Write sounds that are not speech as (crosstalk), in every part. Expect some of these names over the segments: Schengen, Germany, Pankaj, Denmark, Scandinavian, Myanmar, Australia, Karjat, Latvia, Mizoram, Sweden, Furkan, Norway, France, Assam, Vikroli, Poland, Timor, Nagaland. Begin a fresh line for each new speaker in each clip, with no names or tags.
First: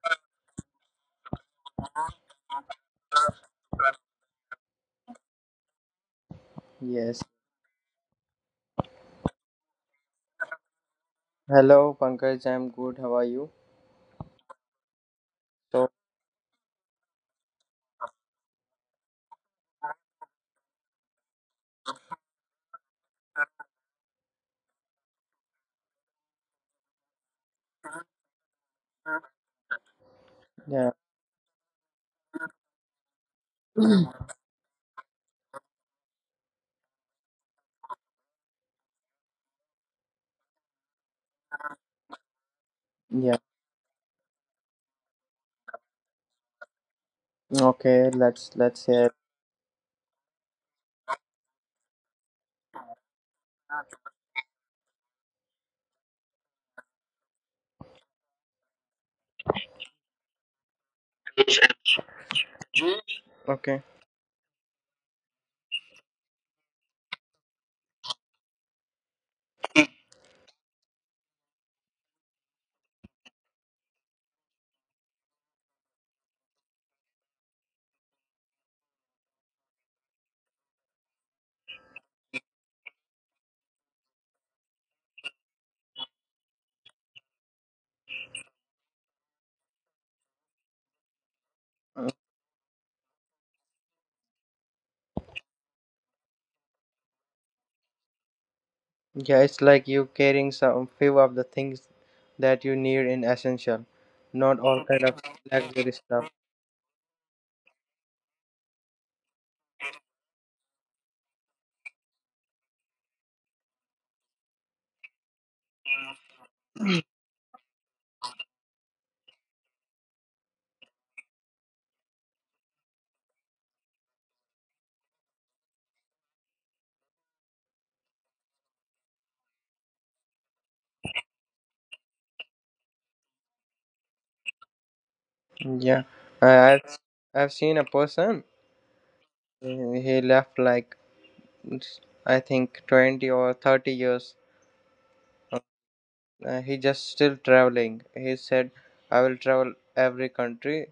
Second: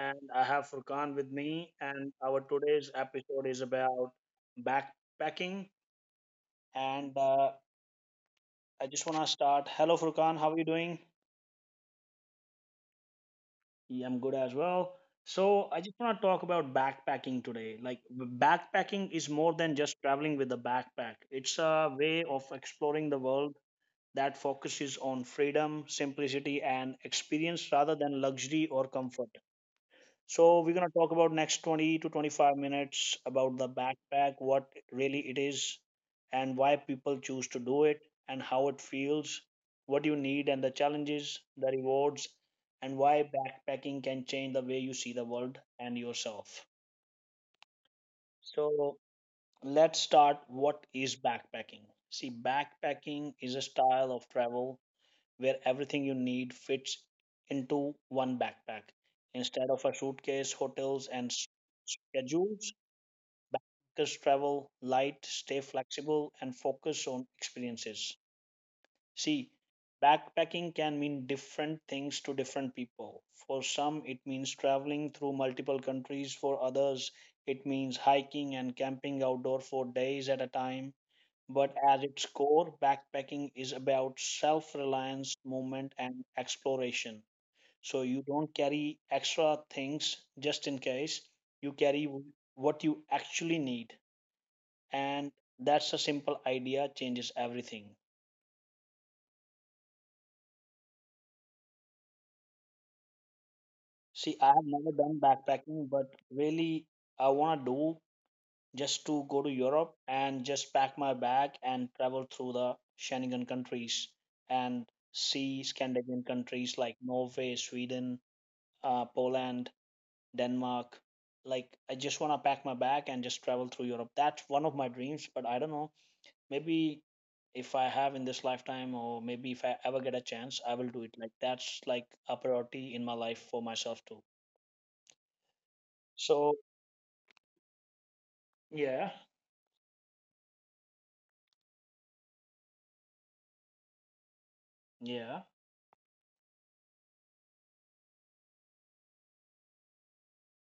and I have Furkan with me. And our today's episode is about backpacking. And
Yes.
I just want to start. Hello, Furkan. How are you doing?
Hello, Pankaj. I'm good. How are you?
Yeah, I'm good as well. So, I
So,
just want to talk about backpacking today. Like, backpacking is more than just traveling with a backpack. It's a way of exploring the world that focuses on freedom, simplicity, and experience rather than luxury or comfort. So we're
yeah,
gonna talk about next 20 to 25 minutes about the backpack, what really it is, and why people choose to do it, and how it feels, what you need, and the challenges, the rewards, and
yeah.
why backpacking can change the way you see the world and yourself.
Okay, let's hear.
So let's start. What is backpacking? See, backpacking is a style of travel where everything you need fits into one backpack. Instead of a suitcase, hotels, and schedules,
Okay.
backpackers travel light, stay flexible, and focus on experiences. See, backpacking can mean different things to different people. For some, it means traveling through multiple countries. For others, it means hiking and camping outdoor for days at a time, but at its core, backpacking is about self reliance, movement, and exploration. So you don't carry extra things just in case, you
Mm.
carry what you actually need. And that's a simple idea, changes everything.
Yeah, it's like you carrying some few of the things that you need in essential,
See,
not
I have
all kind
never
of
done
luxury
backpacking, but
stuff.
really, I want to do just to go to Europe and just pack my bag and travel through the Schengen countries and see Scandinavian countries like Norway, Sweden, Poland, Denmark. Like I just want to pack my bag and just travel through Europe. That's one of my dreams, but I don't know. Maybe if I have in this lifetime, or maybe if I ever get a chance, I will do it. Like that's like a priority in my life for myself too.
Yeah,
So
I- I've I've seen a person.
yeah,
He left like it's- I think 20 or 30 years.
yeah,
He just still traveling. He said, "I will travel every country,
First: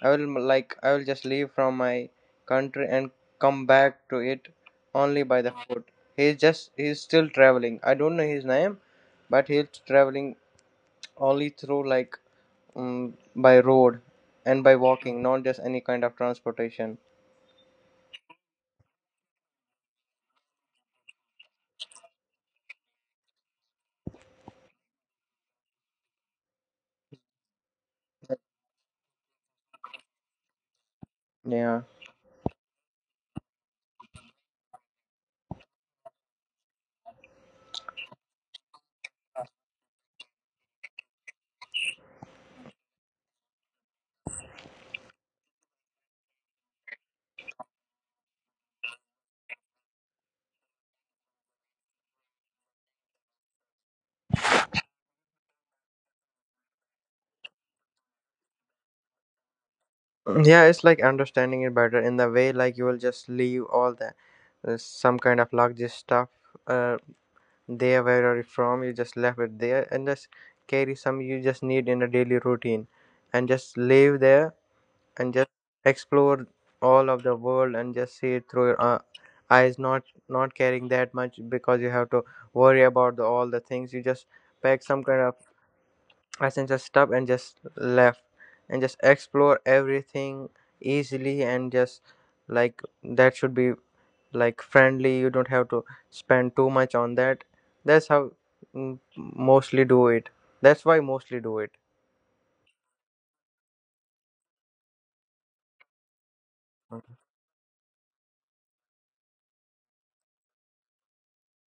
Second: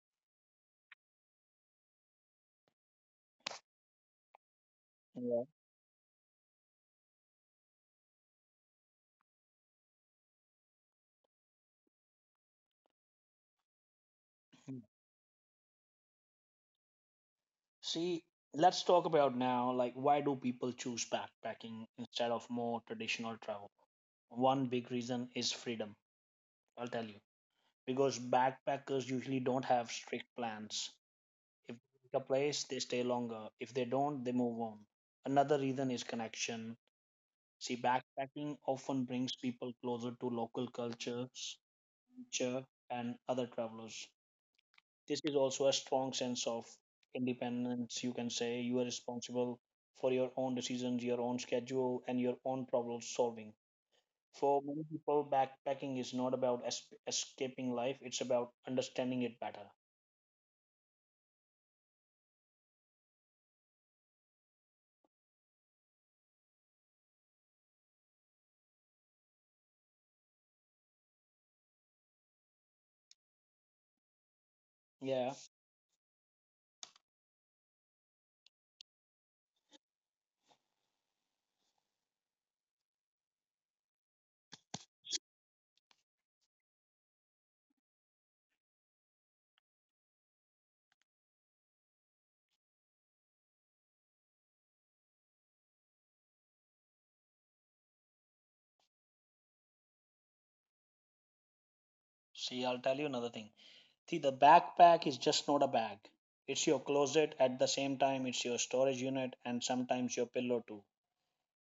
like I will just leave from my country and come back to it only by
yeah.
the food." He's still traveling. I don't know his name, but he's traveling only through, like, by road and by
Hmm.
walking, not just any kind of transportation.
See, let's talk about now. Like, why do people choose backpacking instead of more traditional travel? One big reason is freedom. I'll tell you, because backpackers usually don't have strict plans. If they
Yeah.
pick a place, they stay longer. If they don't, they move on. Another reason is connection. See, backpacking often brings people closer to local cultures culture, and other travelers. This is also a strong sense of independence, you can say. You are responsible for your own decisions, your own schedule, and your own problem solving. For many people, backpacking is not about escaping life, it's about understanding it better.
Yeah, it's like understanding it better in the way, like you will just leave all the some kind of luggage stuff uh, there, where are you from, you just left it there and just carry some you just need in a daily routine and just live there
Yeah.
and just explore all of the world and just see it through your eyes, not caring that much, because you have to worry about all the things. You just pack some kind of, I can just stop and just left and just explore everything easily, and just, like, that should be like friendly. You don't have to spend too much on that. That's how, mostly do it. That's why mostly do it.
See, I'll tell you another thing. See, the backpack is just not a bag. It's your closet. At the same time, it's your storage unit and sometimes your pillow too.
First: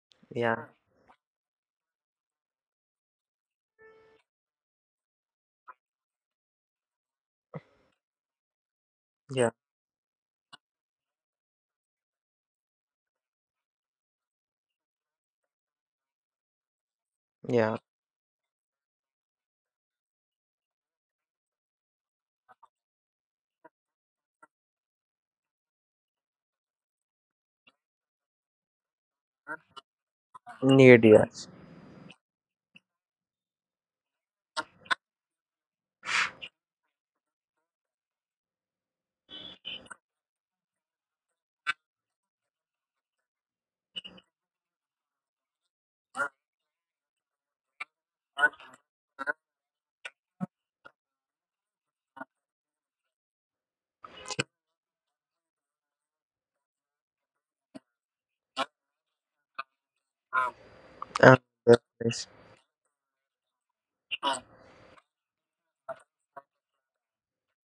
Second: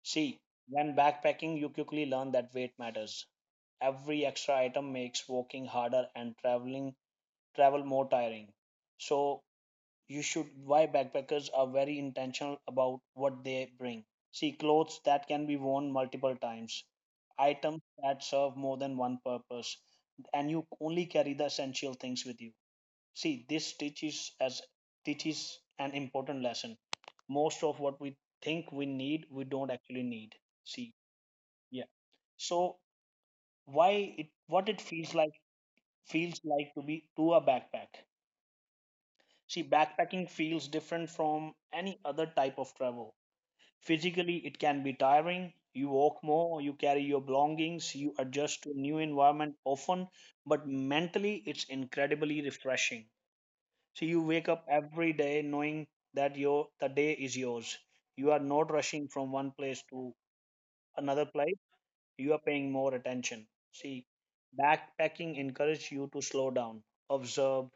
See,
Yeah,
when backpacking, you quickly learn that weight matters. Every extra item makes walking harder and travel more tiring. So
yeah,
you should why backpackers are very intentional about what they bring. See, clothes that can be worn multiple times,
yeah.
items that serve more than one purpose, and you only carry the essential things with you. See, this teaches an important lesson. Most of what we think we need, we don't actually need. See,
Need, yes.
yeah. So why it what it feels like to be to a backpack. See, backpacking feels different from any other type of travel. Physically, it can be tiring. You walk more, you carry your belongings, you adjust to new environment often, but mentally it's incredibly refreshing. So you wake up every day knowing that your the day is yours. You are not rushing from one place to another
Uh,
place.
that's nice.
You are paying more attention. See, backpacking encourages you to slow down, observe,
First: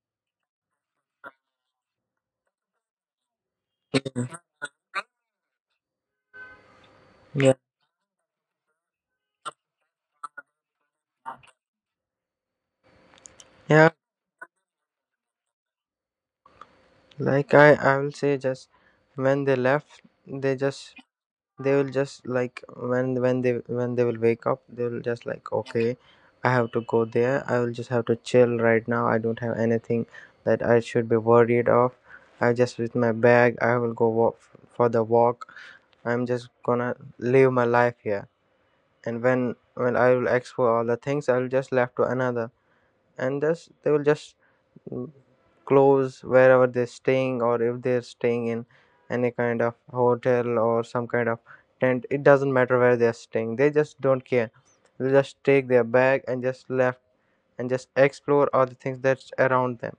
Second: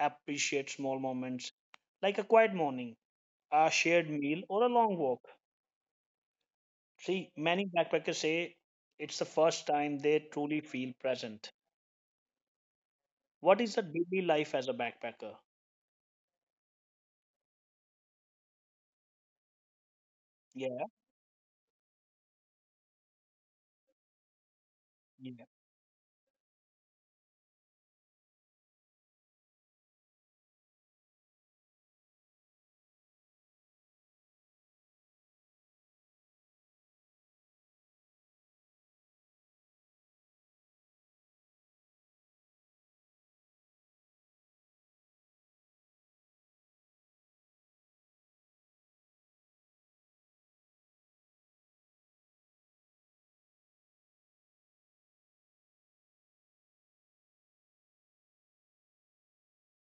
appreciate small moments like a quiet morning, a shared meal, or a long walk. See,
Yeah,
many backpackers say it's the first time they truly feel present. What is the
yeah.
daily life as a backpacker?
Like, I will say, just when they left, they
Yeah,
just, they will just like, when they when they will wake up, they will just
yeah.
like, okay, I have to go there. I will just have to chill right now. I don't have anything that I should be worried of. I just, with my bag, I will go walk for the walk. I'm just gonna live my life here. And when I will ask for all the things, I will just left to another, and thus they will just, mm, clothes wherever they're staying, or if they're staying in any kind of hotel or some kind of tent, it doesn't matter where they're staying, they just don't care. They just take their bag and just left and just explore all the things that's around them.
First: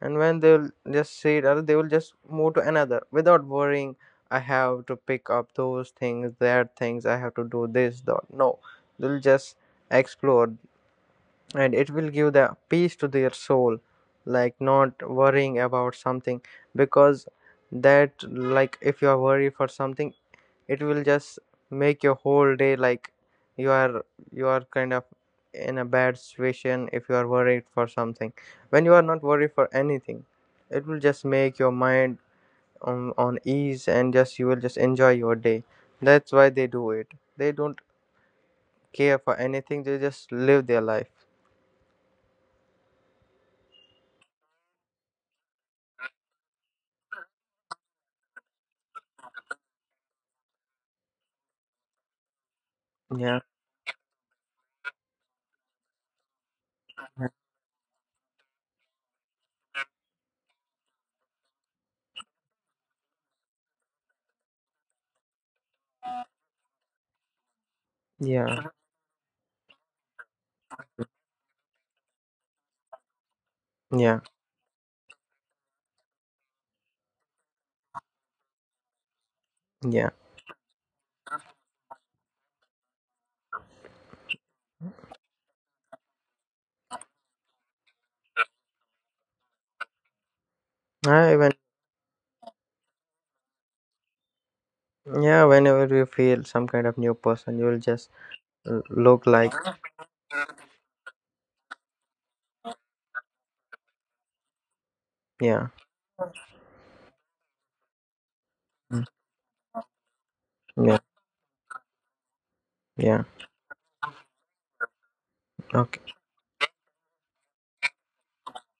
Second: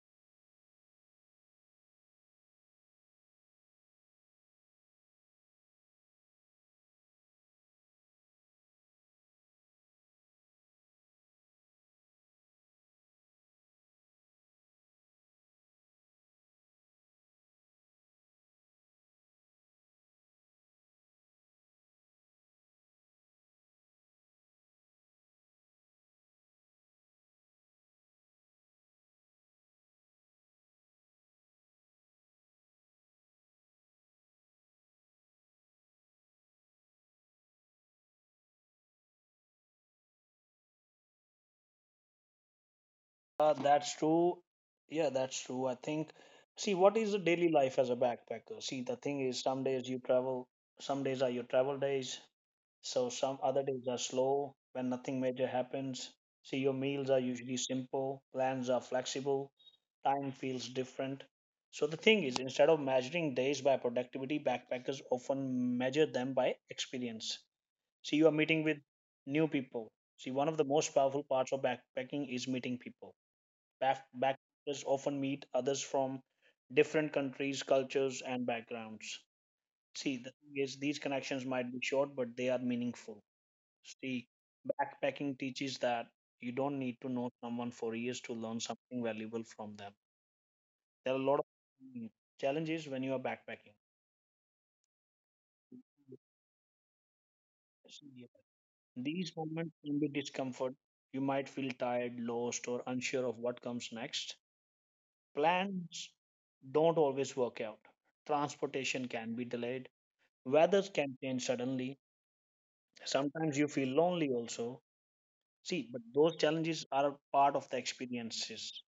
And when, they'll just see it, or they will just move to another without worrying, I have to pick up those things, that things, I have to do this, that. No, they'll just explore, and it will give the peace to their soul, like not worrying about something. Because that, like, if you are worried for something, it will just make your whole day, like you are, you are kind of in a bad situation if you are worried for something. When you are not worried for anything, it will just make your mind on ease, and just you will just enjoy your day. That's why they do it. They don't care for anything, they just live their life.
That's true. Yeah, that's true. I think, see, what is the daily life as a backpacker? See, the thing is, some days you travel, some days are your travel days. So some
Yeah,
other days are slow when nothing major happens. See, your meals are usually simple, plans are flexible, time feels different. So the thing is, instead of measuring days by productivity, backpackers often measure them by experience. See, you are meeting
yeah.
with new people. See, one of the most powerful parts of backpacking is meeting people.
Yeah,
Backpackers often meet others from different countries, cultures, and backgrounds. See,
yeah.
the thing is, these connections might be short, but they are meaningful. See, backpacking teaches that you don't need to know someone for years to learn something valuable from them. There are a lot of
I even,
mm, challenges when you are backpacking.
yeah, whenever you feel some kind of new person, you will just
See, these
look like,
moments can be discomfort. You might feel tired, lost, or unsure of what comes next.
yeah.
Plans don't always work out. Transportation
Mm.
can be delayed. Weather
Yeah,
can change suddenly.
yeah.
Sometimes you feel lonely also. See, but
Okay,
those challenges are a part of the experiences.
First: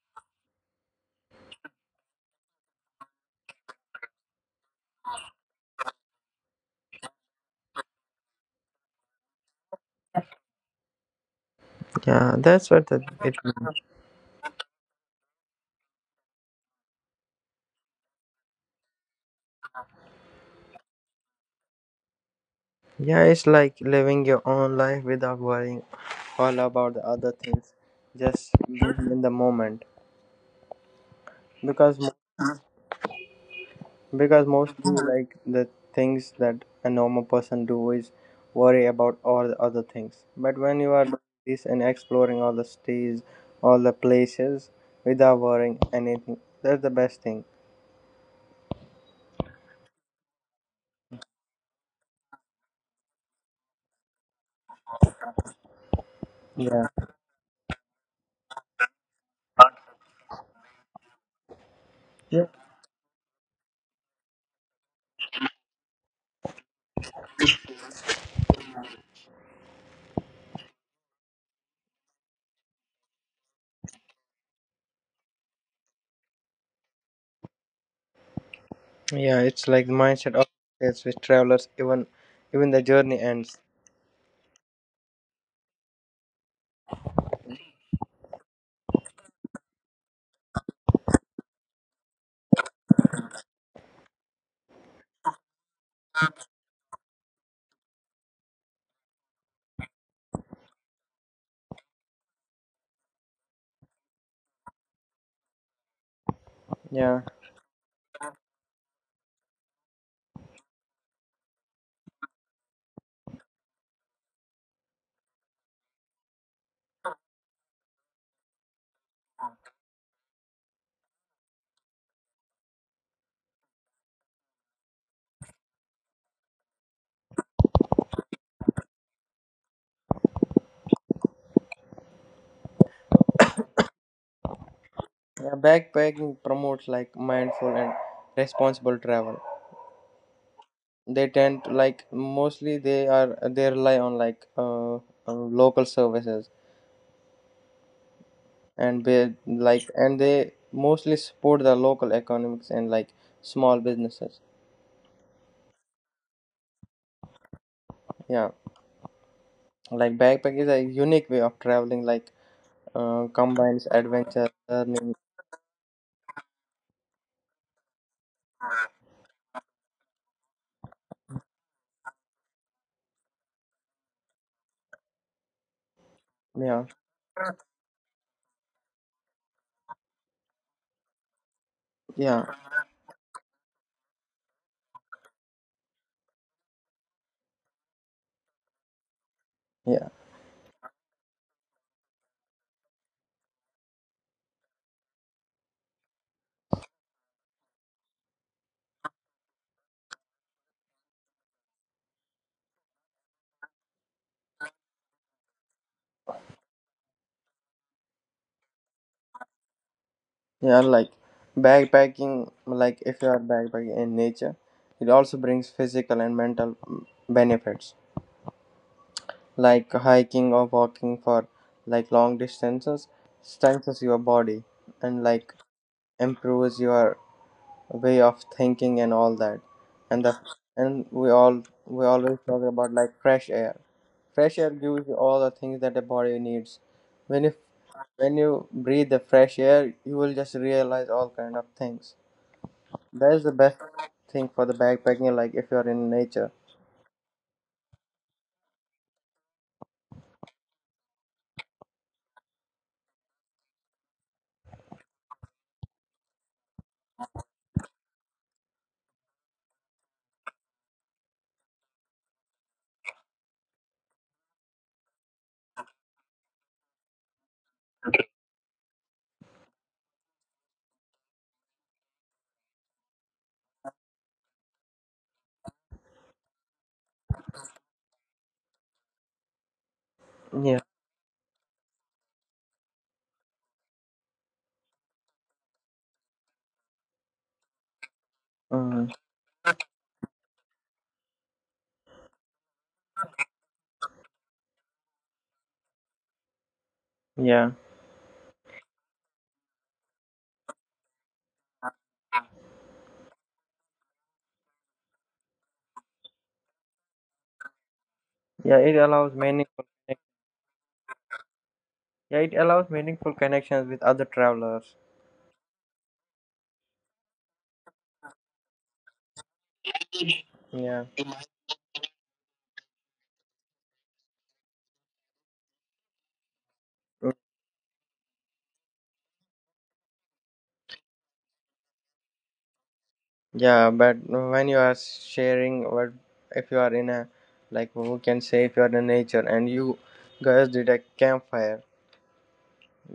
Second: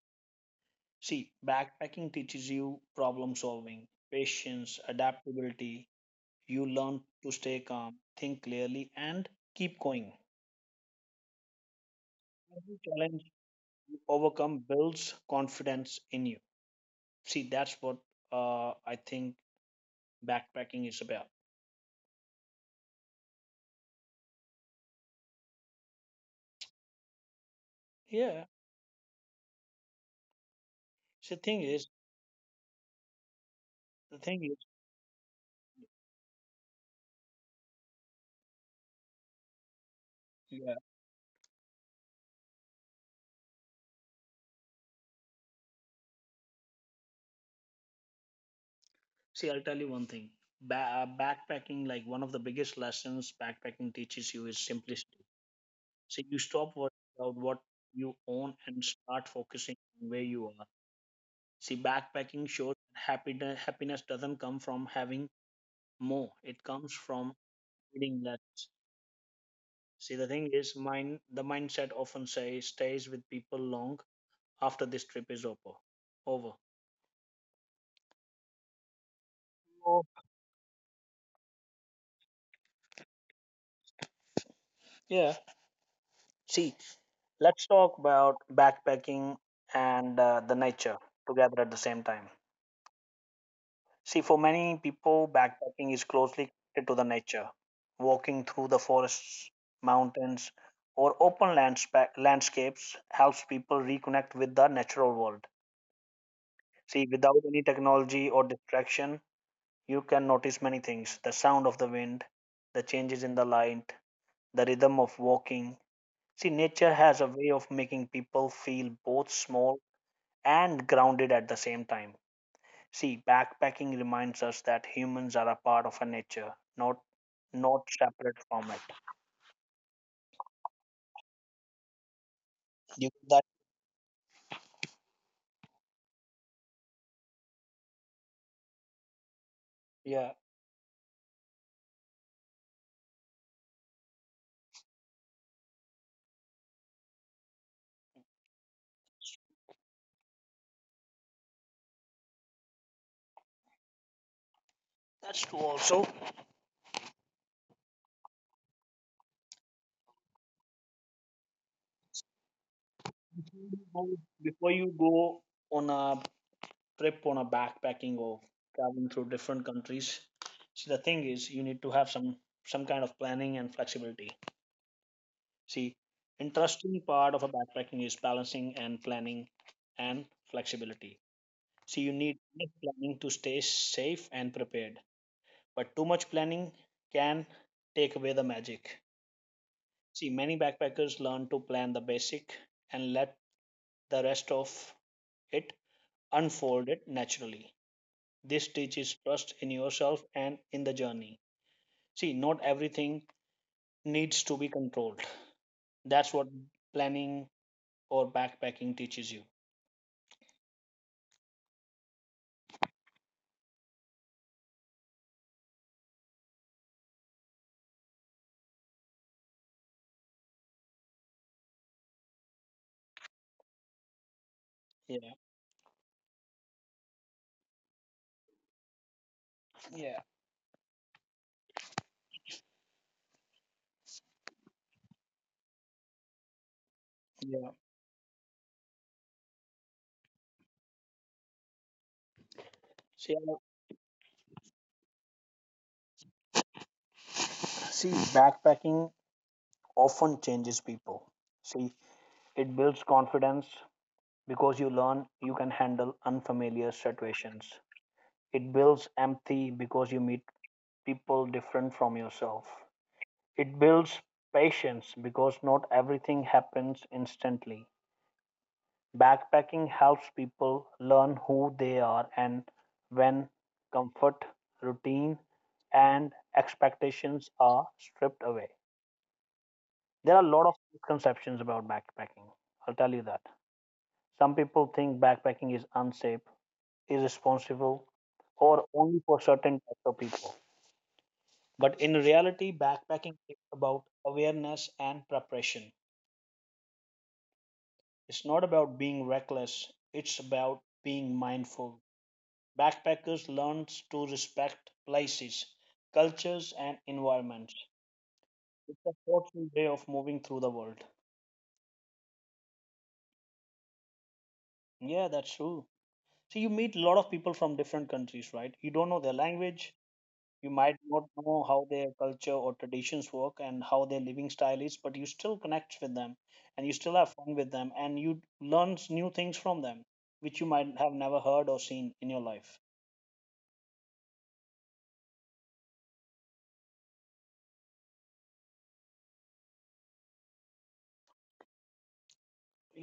See, backpacking teaches you problem solving, patience, adaptability. You learn to stay calm, think clearly, and keep going.
yeah. That's
Every
what, the, it.
challenge you overcome builds confidence in you. See, that's what I think backpacking is about.
Yeah, it's like living your own life without worrying all about the other things. Just
Yeah.
being in the moment,
See, thing is,
because
the thing is,
mostly, like, the things that a normal person do is worry about all the other things, but when
yeah.
you are doing this and exploring all the states, all the places without worrying anything, that's the best thing.
See, I'll tell you one thing. Backpacking, like one of the biggest lessons backpacking teaches you is simplicity. So you stop
Yeah.
worrying about what you own and start focusing on where you are. See,
Yeah.
backpacking shows that happiness doesn't come from having more; it comes from needing less. See, the thing is, mind the mindset often say stays with people long after this trip is over. Over.
Yeah, it's like the
So,
mindset of, it's with travelers, even the journey ends.
yeah. See, let's talk about backpacking and the nature together at the same time. See, for many people, backpacking is closely connected to the nature. Walking through the forests, mountains, or open landscapes helps people reconnect with the natural world. See,
Yeah.
without any technology or distraction, you can notice many things, the sound of the wind, the changes in the light, the rhythm of walking. See, nature has a way of making people feel both small and grounded at the same time. See, backpacking reminds us that humans are a part of a nature, not not separate from it. You that
Yeah, backpacking promotes, like, mindful and responsible travel.
yeah,
They tend to, like, mostly they are, they rely on, like, local services, and they, like, and they mostly support the local economics and, like, small businesses.
that's true. Also,
Yeah, like, backpack is a unique way of traveling, like,
before
combines
you go
adventure
before you
learning.
go on a trip on a backpacking or traveling through different countries, see the thing is you need to have some kind of planning and flexibility. See,
Yeah.
interesting part of a backpacking is balancing and planning and flexibility. See, you
Yeah.
need planning to stay safe and prepared, but too much planning can take away the magic.
Yeah.
See, many backpackers learn to plan the basic and let the rest of it unfold it naturally. This teaches trust in yourself and in the journey. See, not everything needs to be controlled. That's what planning or backpacking teaches you.
Yeah, like, backpacking, like, if you are backpacking in nature, it also brings physical and mental, benefits. Like hiking or walking for, like, long distances, strengthens your body, and,
Yeah,
like, improves your way of thinking and all that. And
yeah,
the, and we all, we always talk about, like, fresh air. Fresh air gives you all the things that the body needs when you
yeah.
when you breathe the fresh air, you will just realize all kind of things. That is
See,
the best thing for the backpacking, like if you're in nature.
see, backpacking often changes people. See, it builds confidence because you learn you can handle unfamiliar situations. It builds empathy because you meet people different from yourself. It builds patience because not everything happens instantly. Backpacking helps people learn who they are and when comfort, routine, and expectations are stripped away. There are a lot
Yeah.
of misconceptions about backpacking. I'll tell you that. Some people think backpacking is unsafe, irresponsible, or
Mhm.
only for certain types of people. But in reality, backpacking is about awareness and preparation.
Yeah.
It's not about being reckless, it's about being mindful. Backpackers learn to respect places, cultures, and environments.
Yeah, it
It's a
allows
thoughtful
meaningful,
way of moving through the world.
yeah, it allows meaningful connections with other travelers.
Yeah, that's true. So you meet a lot of people from different countries, right? You don't know their language, you
Yeah.
might not know how their culture or traditions work and how their living style is, but you still connect with them and you still have fun with them and you learn new things from them which you might have never heard or seen in your life.
Yeah, but when you are sharing, what if you are in a, like, who can say, if you are in nature and you guys did a campfire,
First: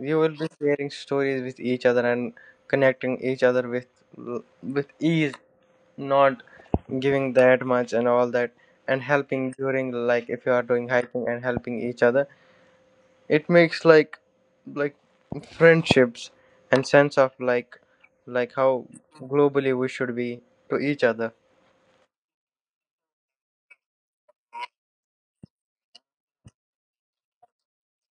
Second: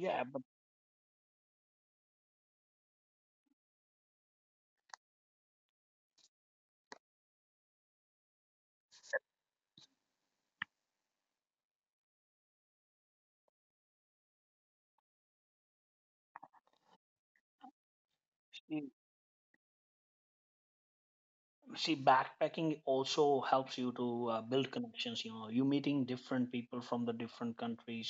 you will
but
be sharing stories with each other and connecting each other with ease, not giving that much and all that, and helping during, like, if you are doing hiking, and helping each other, it makes, like friendships and sense of, like how globally we should be to each other.
see, backpacking also helps you to build connections, you know, you meeting different people from the different countries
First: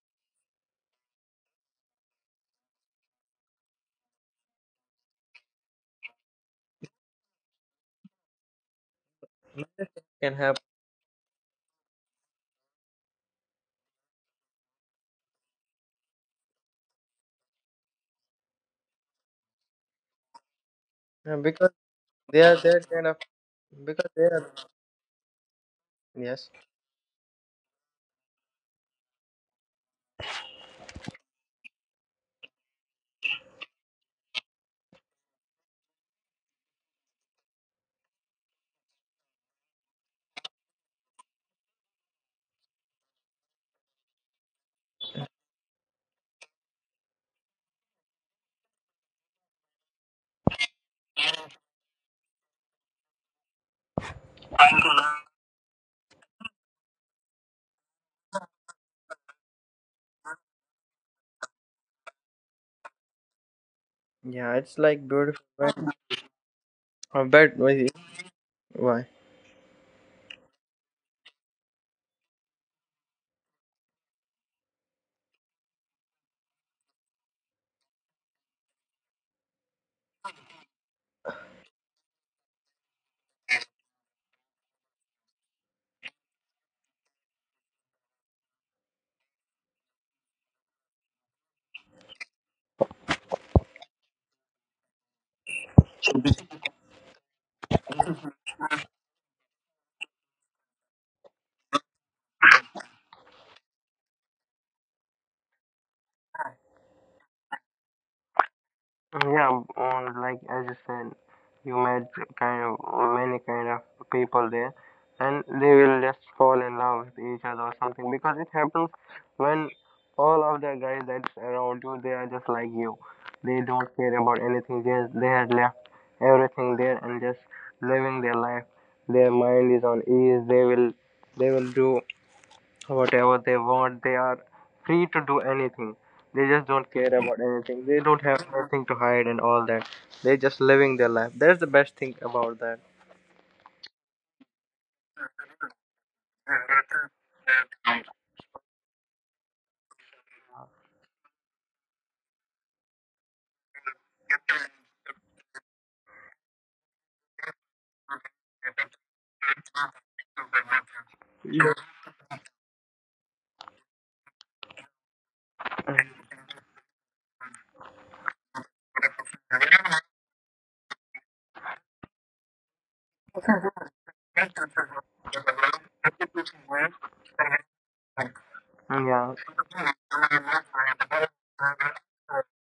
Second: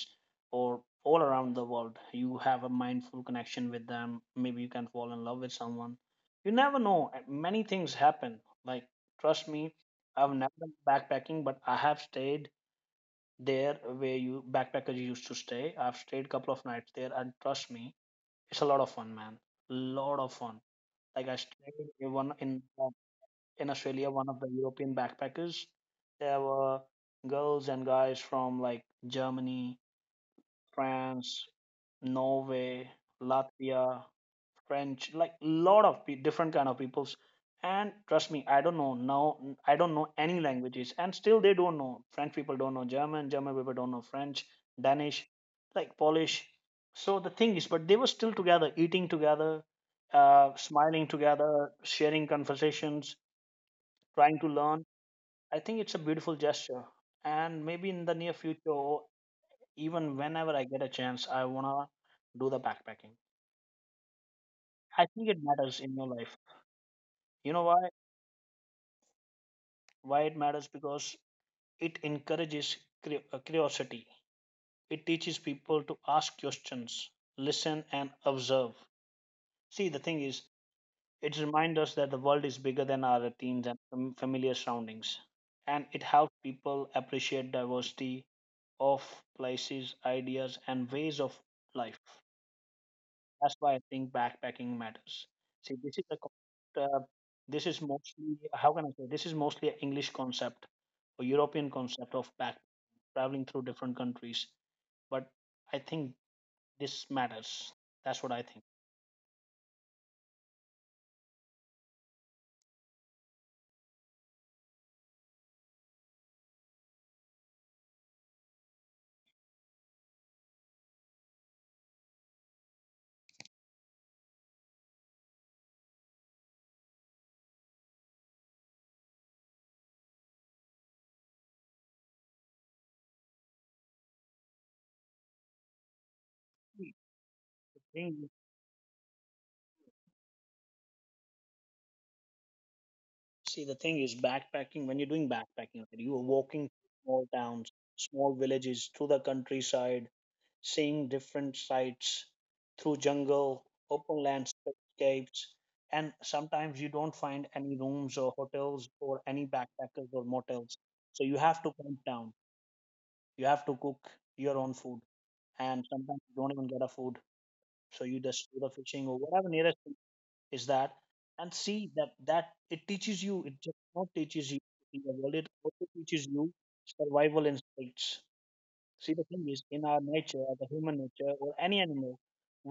or all around the world. You have a mindful connection with them, maybe you can fall in love with someone, you never know. Many things happen, like trust me,
Can
I've
have.
never done backpacking, but I have stayed there where you backpackers used to stay. I've stayed couple of nights there and trust me, it's a lot of fun, man. Lot of fun. Like
Yeah,
I
because
stayed in one
they are that kind of,
in
because
Australia,
they
one of the
are,
European backpackers. There
yes.
were girls and guys from like Germany, France, Norway, Latvia, French, like lot of different kind of peoples. And trust me, I don't know now. I don't know any languages, and still they don't know. French people don't know German. German people don't know French, Danish, like Polish. So the thing is, but they were still together, eating together, smiling together, sharing conversations, trying to learn. I think it's a beautiful gesture. And maybe in the near future, or even whenever I get a chance, I wanna do the backpacking.
Yeah,
I
it's
think
like
it
beautiful,
matters in your
but,
life. You
I
know why?
bet why, why.
Why it matters? Because it encourages curiosity. It teaches people to ask questions, listen, and observe. See, the thing is, it reminds us that the world is bigger than our routines and familiar surroundings, and it helps people appreciate diversity of places, ideas, and ways of life. That's why I think backpacking matters. See, this is a this is mostly, how can I say, this is mostly an English concept or European concept of back traveling through different countries, but I think this matters. That's what I
Yeah, or like as you said, you met kind of many kind of people there, and they will just fall in love with each other, or something, because it happens when all of the guys that's around you, they are just like you. They don't care about anything. They, had left everything there and just living their life. Their mind is on ease. They will do whatever they want. They are free to do anything. They just don't care about anything. They don't
think.
have anything to hide and all that. They're just living their life. That's the best thing about that.
See, the thing is, backpacking, when you're doing backpacking, okay, you are walking small towns, small villages, through the countryside, seeing different sights, through jungle, open landscapes, and sometimes you don't find any rooms or hotels or any backpackers or motels. So you have
Yeah,
to camp down, you have to cook your own food, and sometimes you don't even get a food. So you just do the fishing or whatever nearest is that, and see that it teaches you, it just not teaches you to see the world, it also teaches you survival instincts. See, the
yeah,
thing is, in our nature, the human nature or any animal,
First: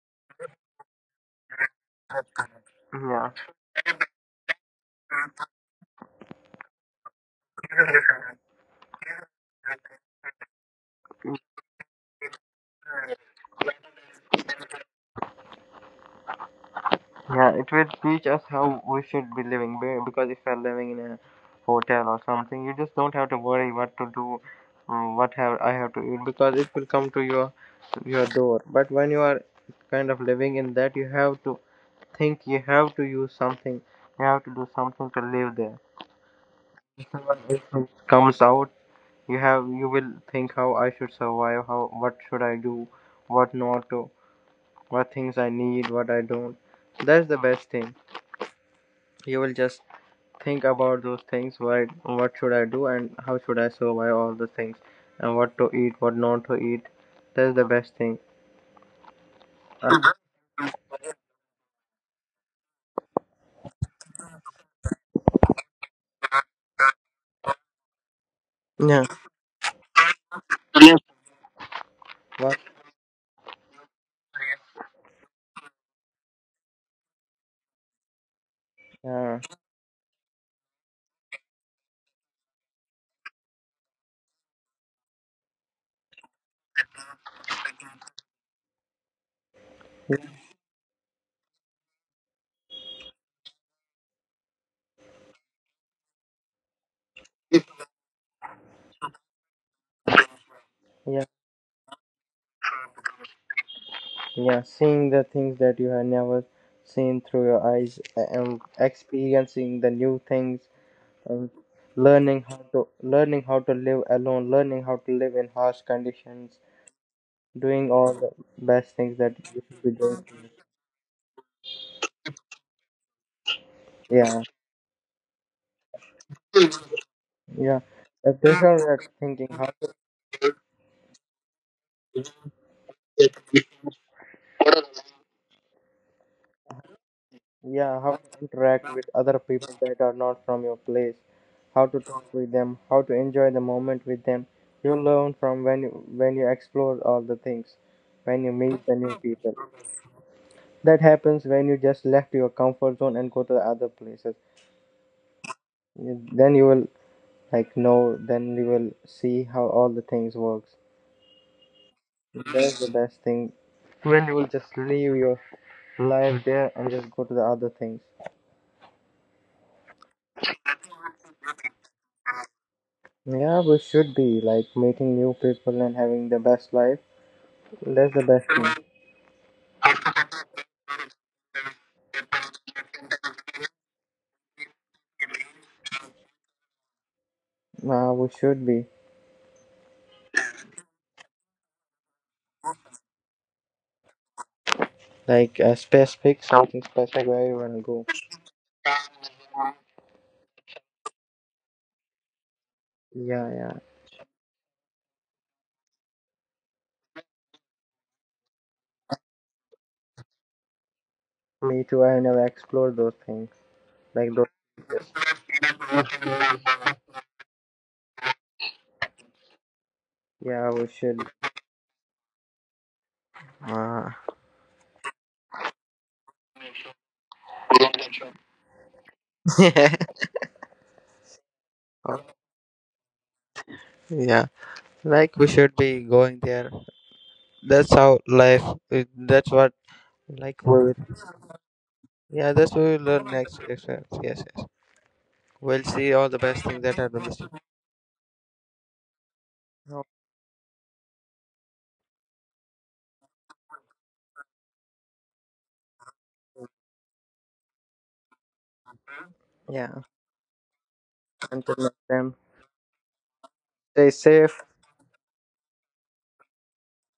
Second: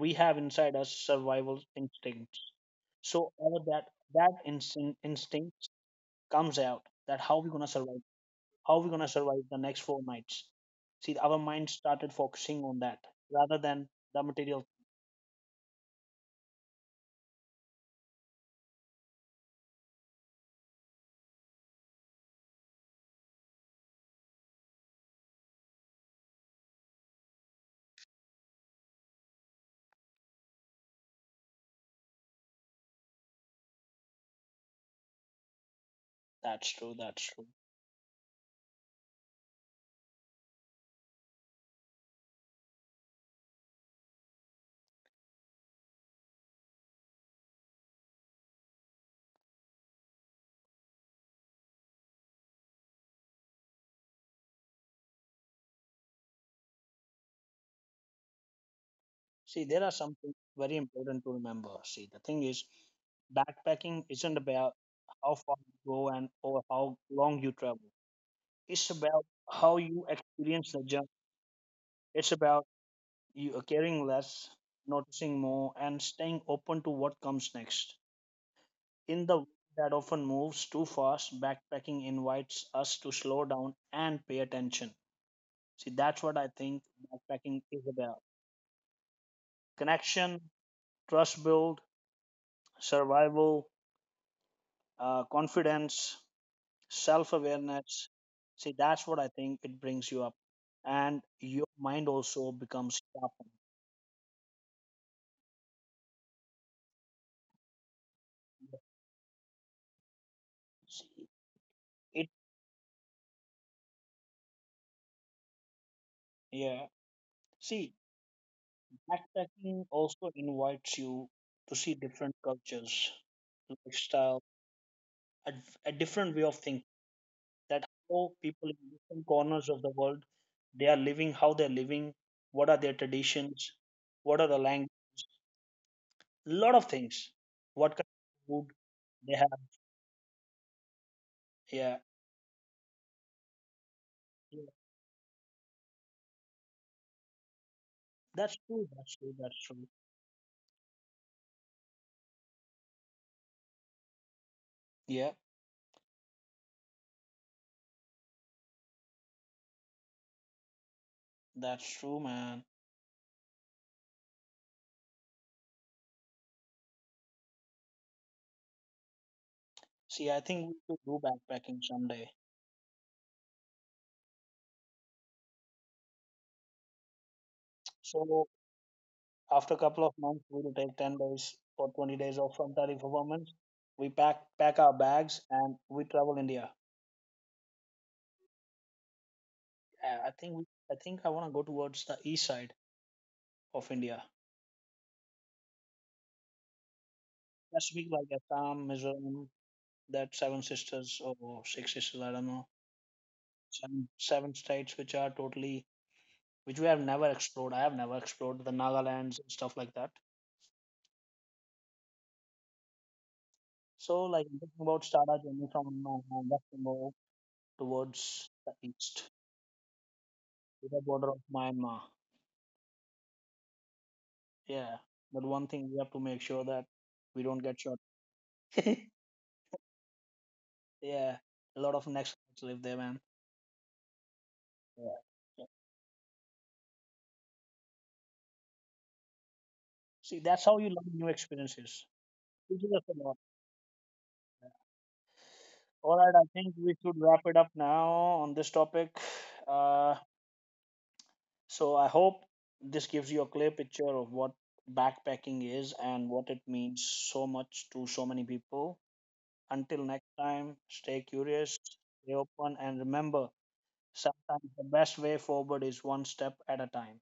we have inside us survival instincts.
yeah.
So all of that, that instinct comes out, that how we're gonna survive, how we're gonna survive the next 4 nights. See, our mind started focusing on that, rather than the material.
Yeah, it will teach us how we should be living. Because if you're living in a hotel or something, you just don't have to worry what to do, what have, I have to eat, because it will come to your, door. But when you are kind of living in that, you have to think, you have to use something, you have to do something to live there.
That's true, that's true.
It comes out. You have, you will think, how I should survive, how, what should I do, what not to, what things I need, what I don't. That's the best thing. You will just think about those things, what should I do, and how should I survive all the things, and what to eat, what not to eat. That's the best thing.
See, there are
Uh,
something very important to remember. See, the thing is, backpacking isn't about how far you go and or how long you travel. It's
yeah
about how you experience the journey. It's
what.
about you are caring less, noticing more, and staying open to what comes next. In the
Uh,
world that often moves too fast, backpacking invites us to slow down and pay attention. See, that's what I think backpacking is about. Connection, trust build, survival, confidence, self awareness. See, that's what I think it brings you up. And
yeah
your mind also becomes sharpened.
Yeah, seeing the things that you have never seen through your eyes and experiencing the new things,
See,
and
it,
learning how to, live alone, learning how to live in harsh conditions,
yeah.
doing
See,
all the best things that you
backpacking
should be doing.
also invites you to see different cultures, lifestyle,
Yeah,
a, a different way of thinking.
yeah.
That how
If there's
people in
no
different
thinking
corners
how.
of the world they are living, how they're living, what are their traditions, what are the language, lot of things. What kind
Yeah, how to
of food
interact with
they
other
have?
people that are not from your place, how
Yeah.
to talk with them, how to enjoy the moment with them. You learn from, when you explore all the things, when you
That's
meet
true.
the new
That's true.
people.
That's true.
That happens when you just left your comfort zone and go to the other places.
Yeah,
Then you will, like, know. Then you will see how all the things works.
that's true, man.
That's the best thing. When you will just leave your life there and just go to the other things.
See, I think we should do backpacking someday.
Yeah, we should be like meeting new people and having the best life. That's the best
So
thing.
after a couple of months, we'll take 10 days or 20 days off from tardy performance. We pack our bags and we travel India.
We should be,
I think I think I want to go towards the east side of India.
like a specific, something specific where you wanna
That's
go.
big, like Assam, Mizoram, that seven sisters or six sisters. I don't know.
Yeah, yeah.
Seven states which are totally, which we have never explored. I have never explored the Nagalands and stuff like that.
Me too, I never explored those things.
So,
Like
like I'm talking about
those.
Sara journey from West Timor towards the east
Yeah, we
to the
should.
border of Myanmar.
Uh,
Yeah, but one thing we have to make sure, that we don't get shot. (laughs)
(laughs)
Yeah, a lot of next live there, man.
yeah,
Yeah.
like we
Yeah.
should be going there. That's how life. That's what,
See,
like,
that's
we
how you learn new experiences.
Yeah, that's what
Teaches
we will
us a
learn
lot.
next. Yes, yes, yes. We'll see
All
all
right,
the
I
best
think
things
we
that are
should
the
wrap
missing.
it up now on this topic. Uh, so I hope this gives you a clear picture of what backpacking is and what it means so much to so many people.
Yeah,
Until next time, stay curious,
until next
stay
time.
open, and remember,
Stay safe.
sometimes the best way forward is one step at a time.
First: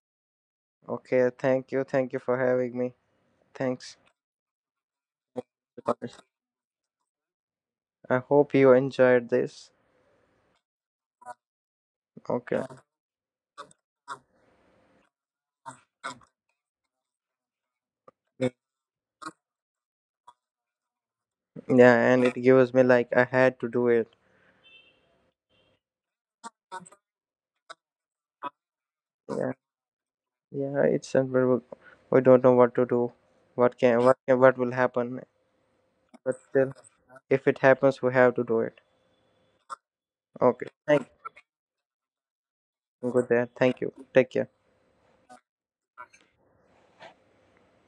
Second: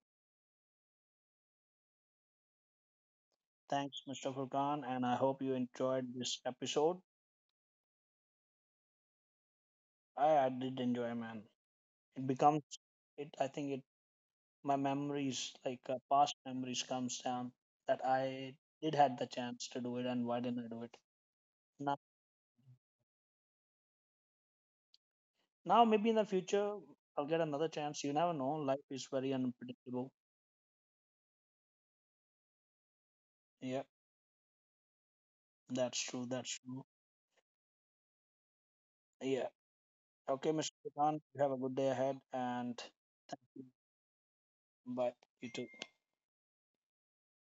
Okay, thank you. Thank you for having me. Thanks.
Thanks, Mr. Furkan, and I hope you enjoyed this episode.
I hope you enjoyed this.
I did enjoy, man. It becomes
Okay.
it. I think it. My memories, like past memories, comes down, that I did had the chance to do it, and why didn't I do it? Now,
Yeah, and it gives me, like, I had to do it.
now maybe in the future I'll get another chance. You never know. Life is very
Yeah.
unpredictable.
Yeah, it's unbearable. We don't know what to do.
Yeah,
What can, what will happen?
that's true.
But
That's
still,
true.
if it happens, we have to do it.
Yeah. Okay,
Okay.
Mr.
Thank
Khan, you have a good day ahead and
you. Good day. Thank you. Take care.
bye. You too.